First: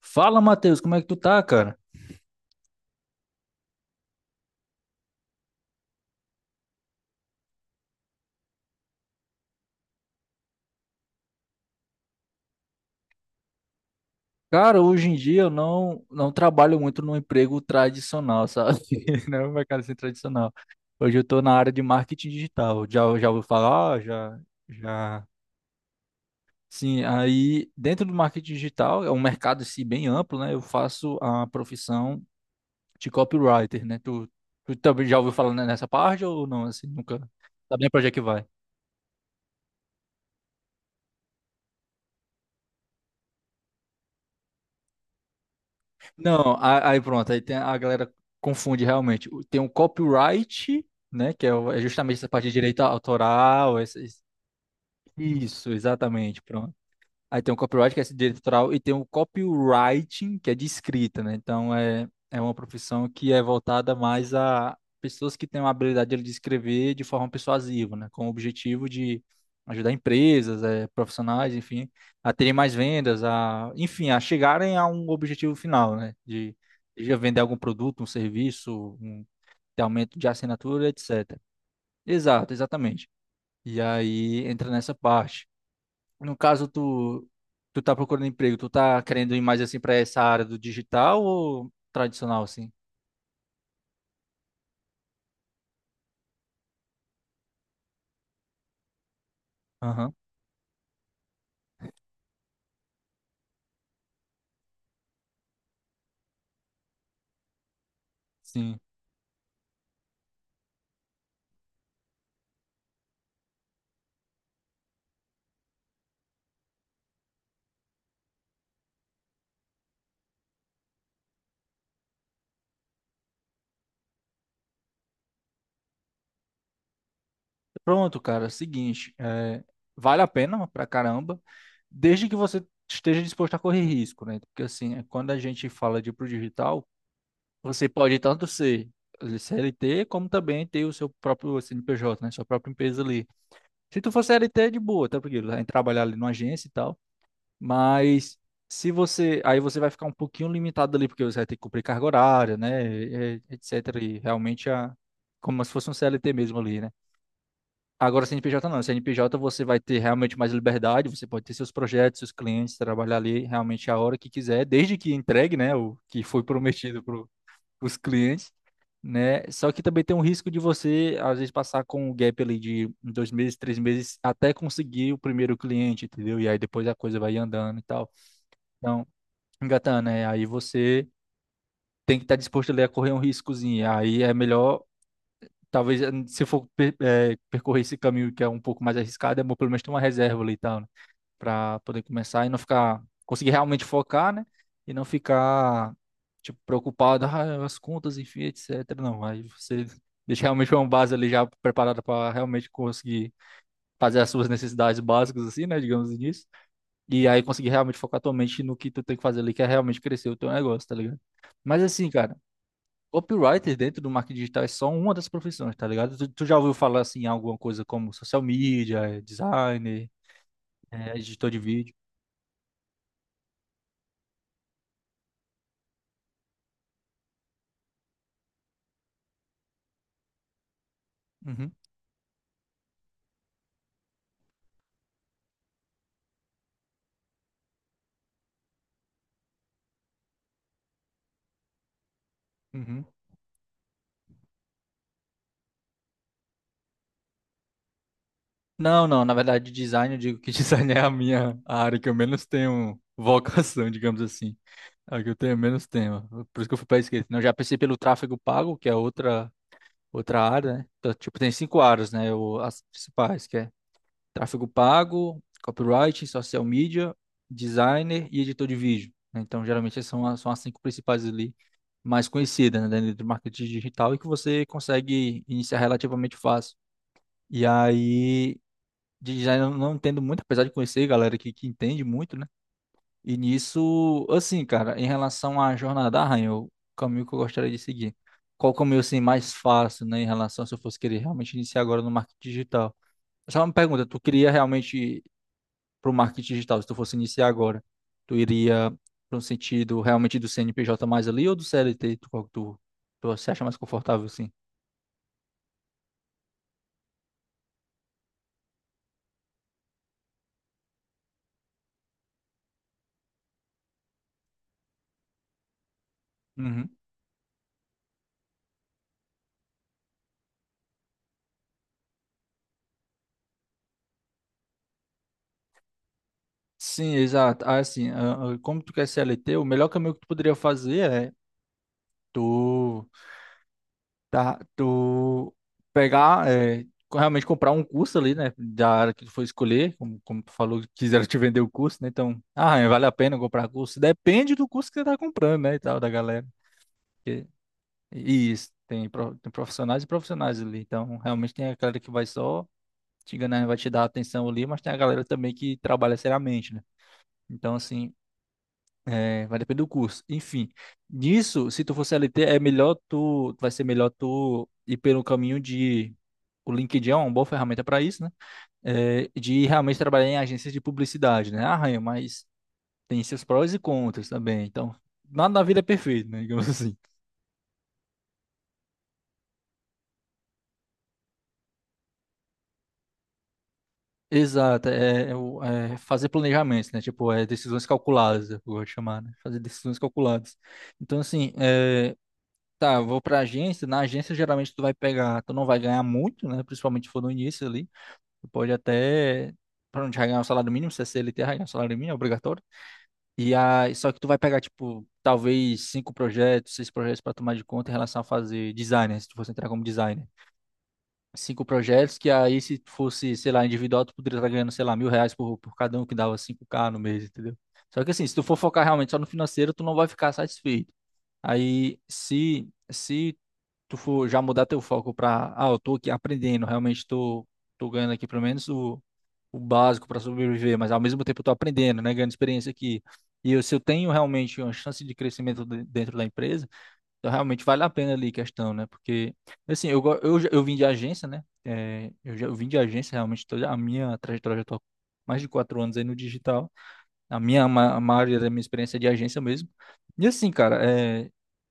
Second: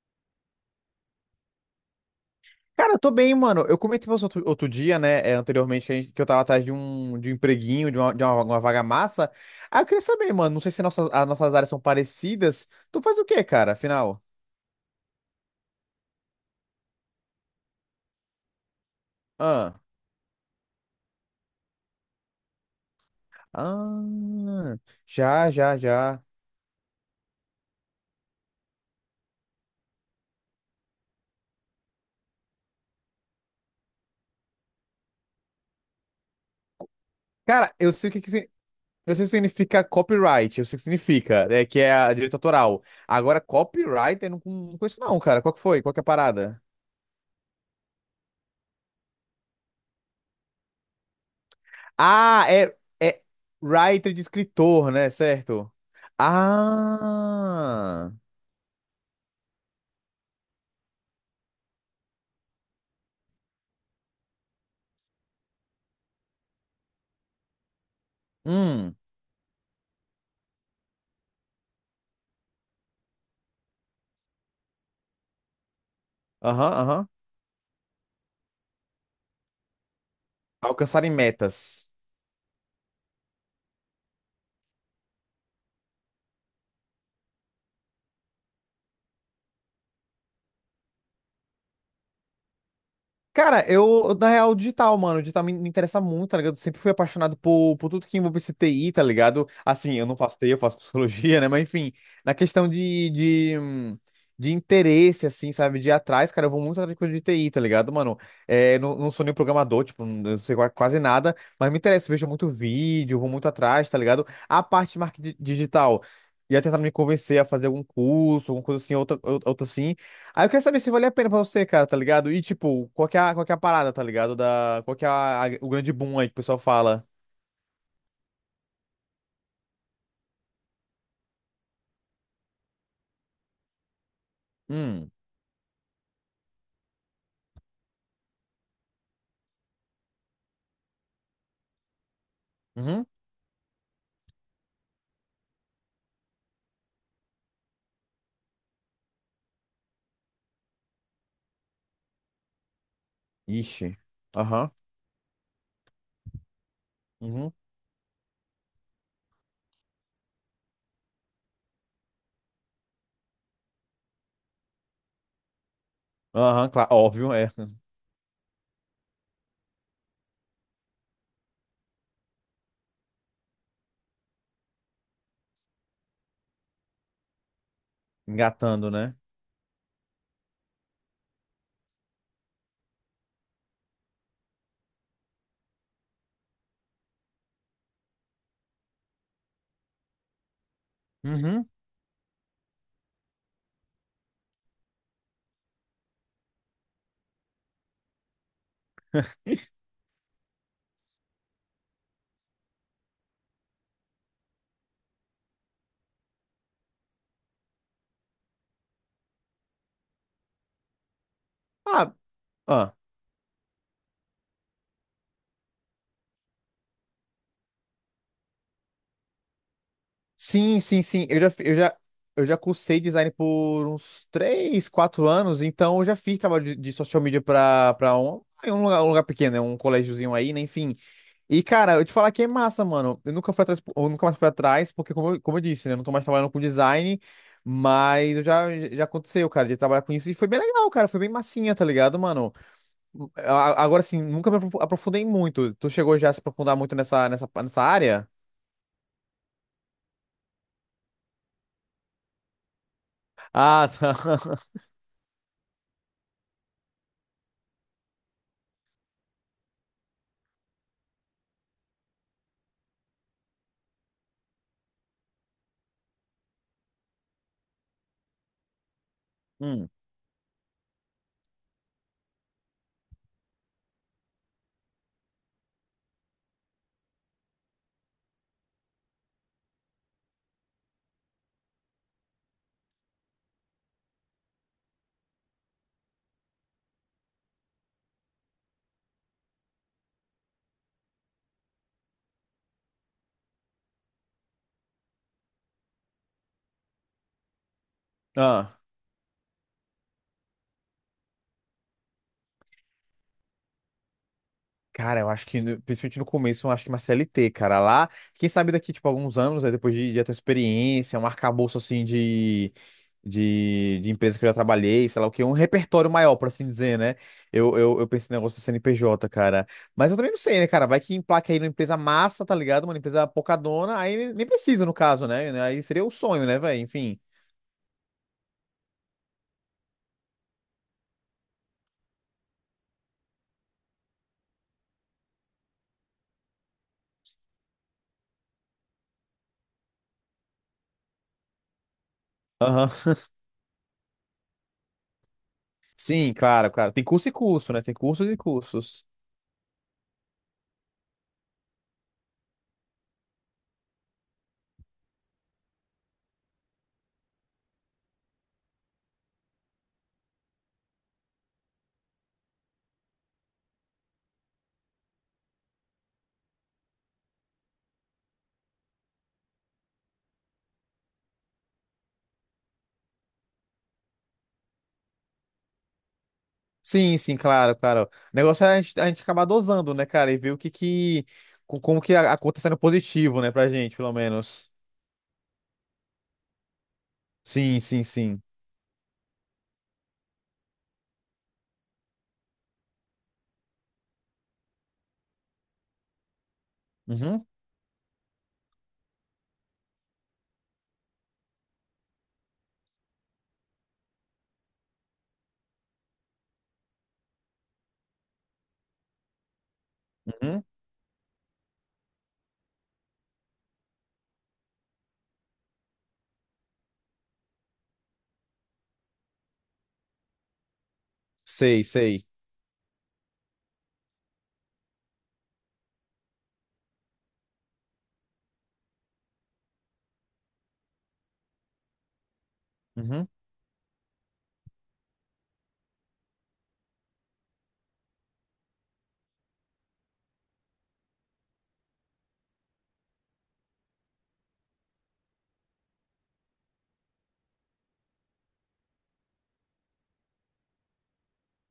Fala, Matheus, como é que tu tá, cara? Cara, eu tô bem, mano. Eu comentei com você outro dia, né, anteriormente, que eu tava atrás de um empreguinho, de uma vaga massa. Ah, eu queria saber, mano, não sei se as nossas áreas são parecidas. Tu faz o quê, cara, afinal? Cara, hoje em dia eu não trabalho muito no emprego tradicional, sabe? Não é um Ah, mercado assim tradicional. Hoje eu tô na área de marketing digital. Já ouviu falar? Já, ah, já. já, já, já. Sim, aí dentro do marketing digital é um mercado assim, bem amplo, né? Eu faço a profissão de copywriter, né? Tu também já ouviu falar nessa parte ou não? Assim, nunca. Cara, Sabe nem pra onde é que vai? Eu sei o que significa copyright, eu sei o que significa, que é a direito autoral. Agora, copywriter, eu não conheço não, cara. Qual que foi? Qual que é a Não, parada? Aí pronto, a galera confunde realmente. Tem o copyright, né, que é é justamente essa parte Ah, de é, direito é autoral. Writer de escritor, né? Isso, Certo? exatamente. Aí tem o copyright, que é Ah. esse direito autoral, e tem o copywriting, que é de escrita, né? Então é uma profissão que é voltada mais a pessoas que têm uma habilidade de escrever de forma persuasiva, né? Com o objetivo Hum. de ajudar empresas, profissionais, enfim, a terem mais vendas, a, enfim, a chegarem a um objetivo final, né? De, Aham, aham. de vender algum produto, um serviço, um ter aumento de assinatura, Alcançarem etc. metas. Exato, exatamente. E aí entra nessa parte. No caso, tu tá procurando emprego, tu tá querendo ir mais assim pra essa área do digital ou tradicional, assim? Cara, eu, na real, digital, mano, digital me interessa muito, tá ligado? Eu sempre fui apaixonado por tudo que envolve esse TI, tá ligado? Assim, eu Aham, não faço TI, eu faço psicologia, né? Mas, enfim, na questão de interesse, assim, sabe? De ir atrás, cara, eu vou muito atrás de coisa de TI, tá ligado, mano? sim. É, não sou nem programador, tipo, não, eu sei quase nada, mas me interessa, eu vejo muito vídeo, vou muito atrás, tá ligado? A parte de marketing digital. Ia tentar me convencer a fazer algum curso, alguma coisa assim, outra assim. Aí eu queria saber se valia a pena pra você, cara, tá ligado? E, tipo, qual que é a parada, tá ligado? Da, qual que é a- o grande boom aí que o pessoal fala? Pronto, cara, seguinte, vale a pena pra caramba, desde que você esteja disposto a correr risco, né? Porque assim, Hum, quando a gente fala de ir pro digital, você pode tanto ser CLT, como também ter o seu próprio CNPJ, né? Sua própria empresa uhum, ali. Se tu for CLT, é de boa, tá? Porque vai trabalhar ali numa agência e tal. Mas se você. Aí você vai ficar um pouquinho limitado ali, porque você vai ter que cumprir carga horária, né? Etc. ixi, E realmente aham, a. Como se fosse um CLT mesmo ali, né? uhum, Agora, CNPJ não. CNPJ você vai ter realmente mais liberdade, você pode ter seus projetos, seus clientes, trabalhar ali realmente a hora que quiser, desde que entregue, né? O que foi aham, claro, prometido para óbvio, os clientes, né? Só que também tem um risco de você, às vezes, passar com um gap ali de 2 meses, 3 meses, até conseguir o primeiro cliente, entendeu? E aí depois a coisa vai andando e tal. engatando, Então, né? engatando, né? Aí você tem que estar disposto ali a correr um riscozinho. Aí é melhor, talvez, se for percorrer esse caminho que é um pouco mais arriscado, é bom pelo menos ter uma reserva ali e tal, né? Uhum. Pra poder começar e não ficar, conseguir realmente focar, né? E não ficar, tipo, preocupado, as contas, enfim, etc. Não, aí você deixa realmente uma base ali já preparada para realmente conseguir fazer as suas necessidades básicas, assim, né? Digamos assim. E aí conseguir realmente focar tua mente no que tu tem que fazer ali, que é realmente crescer o teu negócio, tá ligado? Mas assim, Ah, cara, ah, copywriter dentro do marketing digital é só uma das profissões, tá ligado? Tu já ouviu falar assim em alguma coisa como social media, designer, sim, sim, sim, eu já, editor de fi- vídeo? Eu já cursei design por uns 3, 4 anos, então eu já fiz trabalho de social media pra um lugar pequeno, né? Um colégiozinho aí, né? Enfim. E, Uhum, cara, eu te falar que é massa, mano. Eu nunca mais fui atrás, porque, como eu disse, né? Eu não tô mais trabalhando com design, mas eu já aconteceu, cara, de trabalhar com isso. E foi bem legal, cara. Foi bem massinha, tá ligado, mano? uhum. Agora, sim, nunca me aprofundei muito. Tu chegou já a se aprofundar muito nessa área? Não, não, na verdade, design, eu digo que design é a minha a área que eu menos tenho Ah, vocação, tá. digamos assim. É a que eu tenho menos tema. Por isso que eu fui para esquerda. Não, eu já pensei pelo tráfego pago, que é outra área, né? Então, tipo, tem cinco áreas, né? As principais, que é tráfego pago, copywriting, social media, designer e editor de vídeo, né? Então, Hum. geralmente, essas são as cinco principais ali, mais conhecidas, né, dentro do marketing digital e que você consegue iniciar relativamente fácil. E aí, de design eu não entendo muito, apesar de conhecer galera que entende muito, né? E nisso, assim, cara, em relação à jornada da Rainha, o caminho que eu gostaria de seguir. Qual o caminho, assim, mais fácil, né, em relação se eu fosse querer realmente iniciar agora no marketing digital? Só uma pergunta, tu queria realmente para o marketing digital, se tu fosse iniciar agora, tu Ah. iria para um sentido realmente do CNPJ mais ali ou do CLT? Qual que tu se acha mais confortável assim? Cara, eu acho que, principalmente no começo, eu acho que uma CLT, cara, lá, quem sabe daqui, tipo, alguns anos, aí depois de ter experiência, um arcabouço, assim, de empresa que eu já trabalhei, sei lá o que, um repertório maior, por assim Uhum. dizer, né? Eu penso no negócio do CNPJ, cara. Mas eu também não sei, né, cara? Vai que emplaca aí numa empresa massa, tá ligado? Uma empresa pocadona, aí nem precisa, no caso, né? Aí seria o sonho, né, velho? Sim, Enfim. exato. Ah, assim, como tu quer CLT, o melhor caminho que tu poderia fazer é tu, tá, tu pegar, realmente comprar um curso ali, né, da área que tu for escolher, como tu falou, que quiseram te vender o curso, né, então, Aham. vale a pena comprar curso? Depende do curso que você tá comprando, né, e tal, da Sim, galera. claro, claro. Tem curso e curso, né? Tem cursos e E Isso, cursos. tem, pro- tem profissionais e profissionais ali. Então, realmente tem a galera que vai só te enganar, vai te dar atenção ali, mas tem a galera também que trabalha seriamente, né? Então, assim, vai depender do curso. Enfim, nisso, se tu for CLT, vai ser melhor tu ir pelo caminho de. O LinkedIn é uma boa ferramenta para isso, né? É, de realmente trabalhar em agências de publicidade, né? Arranha, mas tem seus prós e contras também. Então, nada na vida é perfeito, né? Digamos assim. Sim, sim, claro, claro. O negócio é a gente acabar dosando, né, cara? E ver o que que. Como que a conta tá sendo positivo, né, pra gente, pelo menos. Exato, é fazer planejamentos, né? Tipo, é Sim, decisões sim, sim. calculadas, eu vou chamar, né? Fazer decisões calculadas. Então, assim, eu vou pra agência, na agência geralmente tu vai pegar, tu não vai ganhar muito, né? Principalmente se for no Uhum, início ali, tu pode até, pra não te ganhar o salário mínimo, se é CLT, vai ganhar o salário mínimo, é obrigatório. E aí, só que tu vai pegar, tipo, talvez cinco projetos, seis projetos pra tomar de conta em relação a fazer design, né? Se tu fosse entrar como designer uhum. cinco projetos, que aí se fosse, sei lá, individual, tu poderia estar ganhando, sei lá, R$ 1.000 por cada um, que dava 5K no mês, entendeu? Só que assim, se tu for focar realmente só no financeiro, tu não vai ficar satisfeito. Sei, Aí, sei. se tu for já mudar teu foco para, ah, eu tô aqui aprendendo, realmente tô ganhando aqui pelo menos o básico para sobreviver, mas ao mesmo tempo eu tô aprendendo, né, ganhando experiência aqui. Uhum. E se eu tenho realmente uma chance de crescimento dentro da empresa, então, realmente vale a pena ali a questão, né? Porque, assim, eu, go- eu, já- eu vim de agência, né? É, eu vim de agência, realmente, toda a minha trajetória já tô há mais de 4 anos aí no digital. A maioria da minha experiência é de agência mesmo. E assim, cara,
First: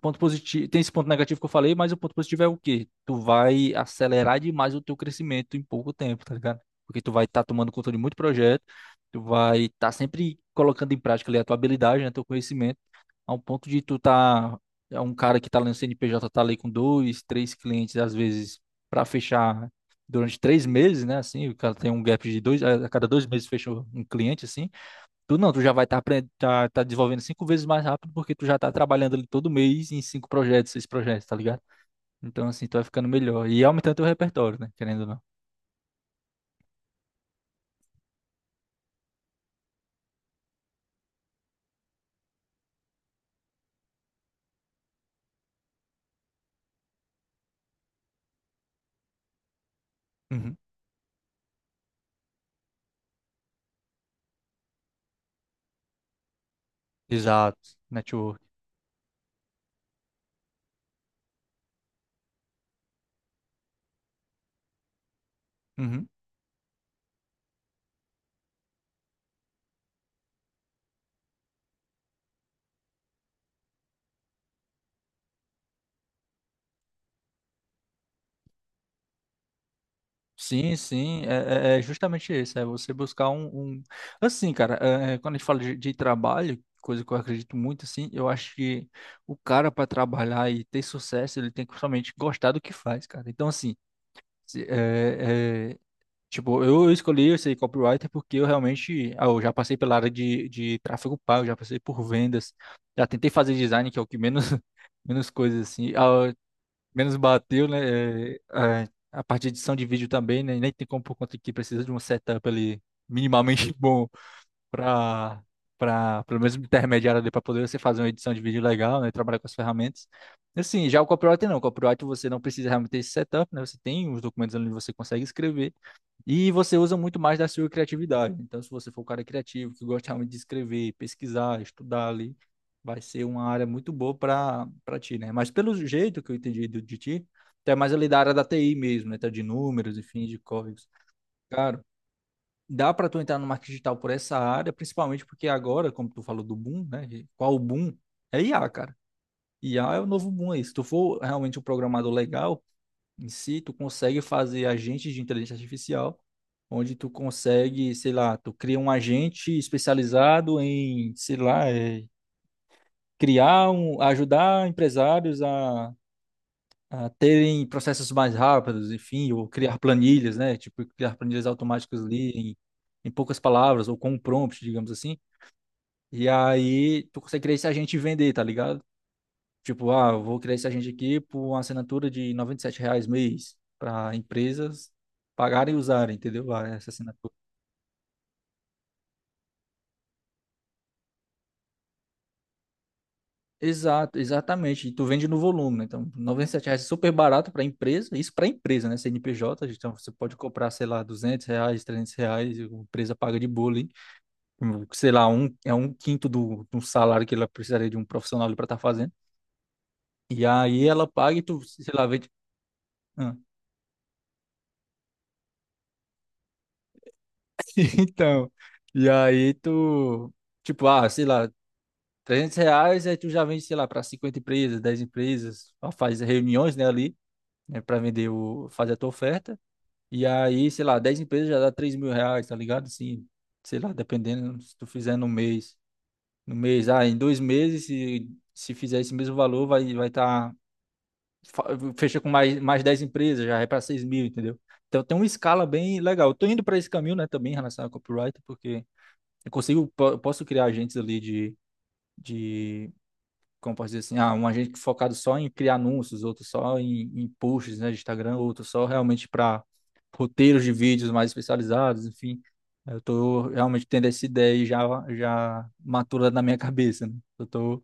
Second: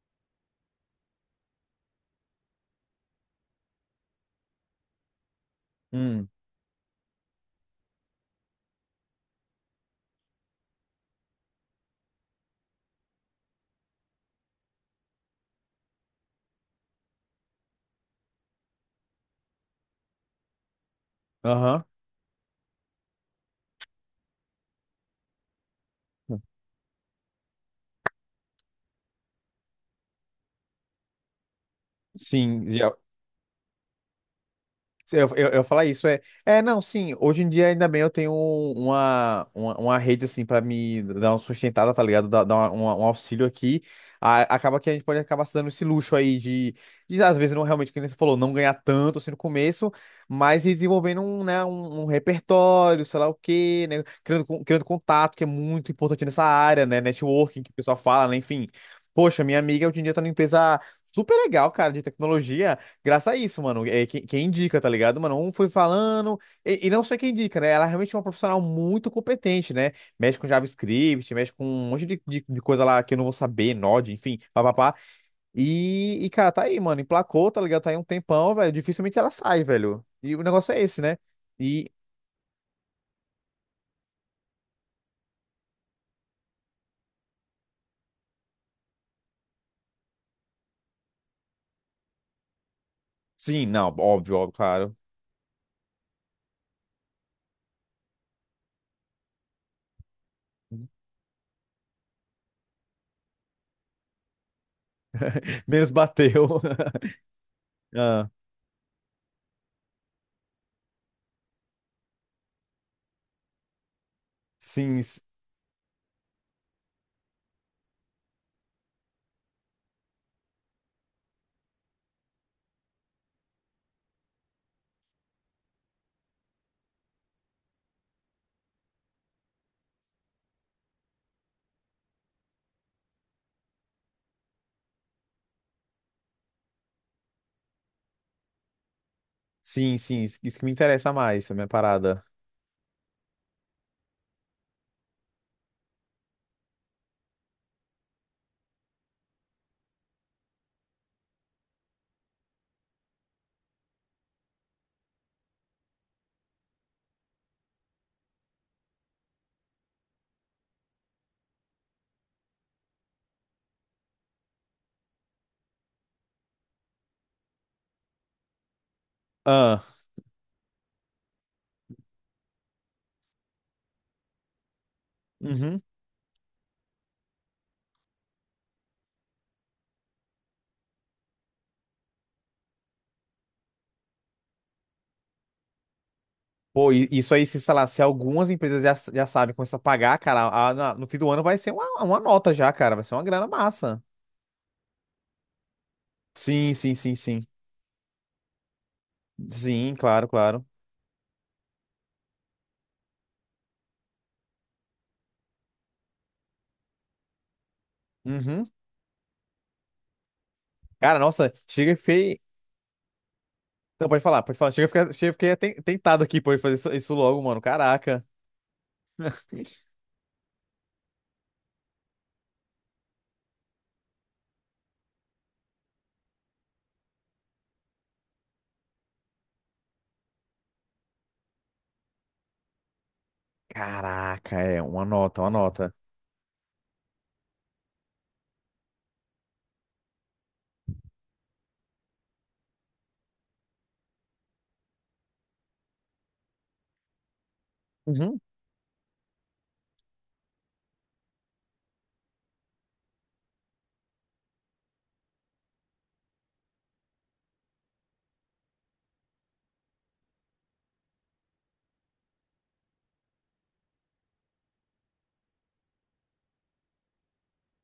ponto positivo, tem esse ponto negativo que eu falei, mas o ponto positivo é o quê? Tu vai acelerar demais o teu crescimento em pouco tempo, Hum, tá ligado? Porque tu vai estar tomando conta de muito projeto, tu vai estar sempre colocando em prática ali a tua habilidade, né, teu conhecimento, ao ponto de tu tá é um cara que tá lá no CNPJ tá ali com dois, três clientes às vezes para fechar durante 3 meses, né? Assim, o cara aham. tem um gap de dois, a cada 2 meses fecha um cliente assim. Tu não, tu já vai estar tá desenvolvendo cinco vezes mais rápido porque tu já tá trabalhando ali todo mês em cinco projetos, seis projetos, tá ligado? Então, assim, Sim, tu vai já. ficando melhor. E aumentando teu repertório, né? Querendo ou não. Eu falar isso é, é não, sim, hoje em dia ainda bem eu tenho uma rede assim pra me dar uma sustentada, tá ligado? Dar um auxílio aqui. Acaba que a gente pode acabar se dando esse luxo aí de às vezes não realmente, como você falou, não ganhar tanto assim no começo, Uhum. mas ir desenvolvendo um, né, um repertório, sei lá o quê, né? Criando contato, que é muito importante nessa área, né? Exato. Networking, que o pessoal fala, né? Network. Enfim. Poxa, minha amiga hoje em dia tá numa empresa super legal, cara, de tecnologia. Graças a isso, mano. É, quem indica, tá ligado, mano? Um foi Uhum. falando, e não só quem indica, né? Ela é realmente é uma profissional muito competente, né? Mexe com JavaScript, mexe com um monte de coisa lá que eu não vou saber, Node, enfim, papapá. E, cara, tá aí, mano. Emplacou, tá ligado? Tá aí um tempão, velho. Dificilmente ela sai, velho. E o negócio Sim, é esse, né? sim. É E, justamente isso. É você buscar um- assim, cara, quando a gente fala de trabalho, coisa que eu acredito muito, assim, eu acho que o cara, para trabalhar e ter sucesso, ele tem que somente gostar do que faz, cara. Então, sim, assim. não, óbvio, óbvio, Se- claro. É, é, Tipo, eu escolhi esse copywriter porque eu realmente, eu já passei pela área de tráfego pago, já passei por vendas, já tentei fazer design, que é o que menos, menos coisas Menos assim, bateu. menos bateu, Ah, né? A parte de edição de vídeo também, né? Nem tem como por conta que precisa de um setup ali minimamente bom sim, para para pelo menos intermediário ali para poder você fazer uma edição de vídeo legal, né? Trabalhar com as ferramentas. Assim, já o copywriter não, o copywriter você não precisa realmente ter esse setup, né? Você tem os documentos ali onde você consegue escrever. E você usa muito mais da sua criatividade. Então, se você for um cara criativo, que gosta realmente de escrever, pesquisar, estudar ali, vai ser uma área muito boa para ti, né? Mas pelo jeito que eu entendi de ti, até mais ali da área da TI mesmo, né? Tá de números, sim, sim. enfim, de Isso que me códigos. interessa mais, a minha Cara, parada. dá para tu entrar no marketing digital por essa área, principalmente porque agora, como tu falou do boom, né? Qual o boom? É IA, cara. IA é o novo boom aí. Se tu for realmente um programador legal, em si, tu consegue fazer agentes de inteligência artificial, onde tu consegue, sei lá, tu cria um agente especializado em, sei lá, criar um, ajudar empresários a terem processos mais rápidos, enfim, ou criar Ah, planilhas, né? Tipo, criar planilhas automáticas ali em poucas palavras, ou com um prompt, digamos assim. uhum. E aí tu consegue criar esse agente e vender, tá ligado? Tipo, eu vou criar esse agente aqui por uma assinatura de R$ 97 mês para empresas pagarem e usarem, entendeu? Ah, essa Pô, e assinatura. isso aí, se, sei lá, se algumas empresas já sabem começar a pagar, cara, no fim do ano vai ser uma nota já, cara. Vai ser uma grana massa. Exato, exatamente. E tu vende no volume, né? Então, R$ noventa e sete Sim, reais é sim, super sim, sim. barato para empresa, isso para empresa, né? CNPJ, Sim, então você claro, pode claro. comprar, sei lá, R$ 200, R$ 300, e a empresa paga de boa ali. Sei lá, é um quinto do salário que ela precisaria de um profissional para Uhum. estar fazendo. E aí ela Cara, paga e nossa, tu, chega sei e lá, vende. fei. Ah. Não, pode falar, pode falar. Chega e fiquei tentado aqui, pode fazer isso logo, mano. Caraca. Então, e aí tu, tipo, sei lá, R$ 300, aí tu já vende, sei lá, para 50 empresas, 10 empresas, ó, faz reuniões, né, ali, né, para vender o, fazer a tua oferta. E aí, sei lá, 10 empresas já dá R$ 3.000, tá ligado? Assim, sei lá, Caraca, dependendo se é tu uma fizer no nota, uma mês. nota. No mês, em 2 meses, se fizer esse mesmo valor, vai fa- fecha com mais 10 empresas, já é para 6 mil, entendeu? Então tem uma escala bem legal. Eu tô indo para esse caminho, né, também em relação ao copyright, Uhum. porque eu consigo, posso criar agentes ali de como posso dizer assim, um agente focado só em criar anúncios, outro só em posts, né, de Instagram, outro só realmente para roteiros de vídeos mais especializados, enfim. Eu tô realmente tendo essa ideia e já matura na minha cabeça, né? Eu tô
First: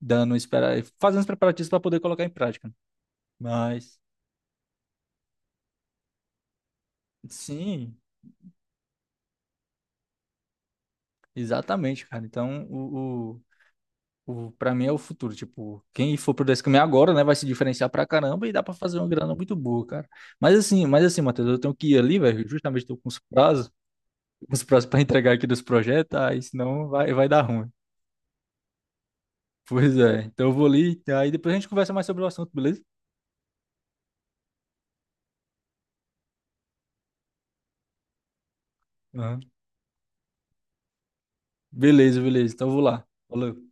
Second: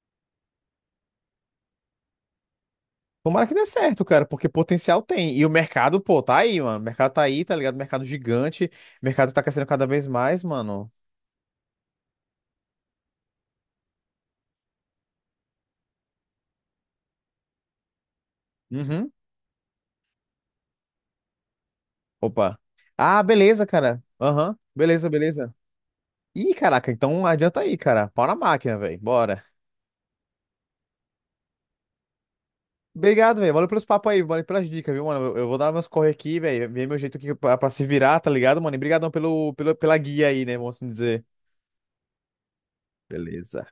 dando, espera, fazendo os preparativos para poder colocar em prática, né. Tomara que dê Mas, certo, cara, porque potencial tem. E o mercado, pô, tá aí, mano. O mercado tá aí, tá ligado? sim, Mercado gigante. O mercado tá crescendo cada vez mais, mano. exatamente, cara. Então, pra mim é o futuro. Tipo, quem for por esse caminho agora, né, vai se diferenciar pra caramba e dá pra fazer uma Uhum. grana muito boa, cara. Mas assim, Matheus, eu tenho que ir ali, velho. Opa. Justamente tô com os Ah, beleza, prazos, cara. com Aham. os prazos pra Beleza, entregar aqui beleza. dos projetos, aí Ih, senão caraca, vai, então vai dar adianta ruim. aí, cara. Pau na máquina, velho. Bora. Pois é. Então eu vou ali, aí depois a gente conversa mais sobre o assunto, beleza? Obrigado, velho. Valeu pelos papos aí, valeu pelas dicas, viu, mano? Eu vou dar meus corre aqui, velho. Ver meu jeito aqui pra se virar, tá ligado, mano? E brigadão Aham. pela guia aí, né, vamos assim dizer. Beleza, beleza. Então eu vou lá. Falou. Beleza.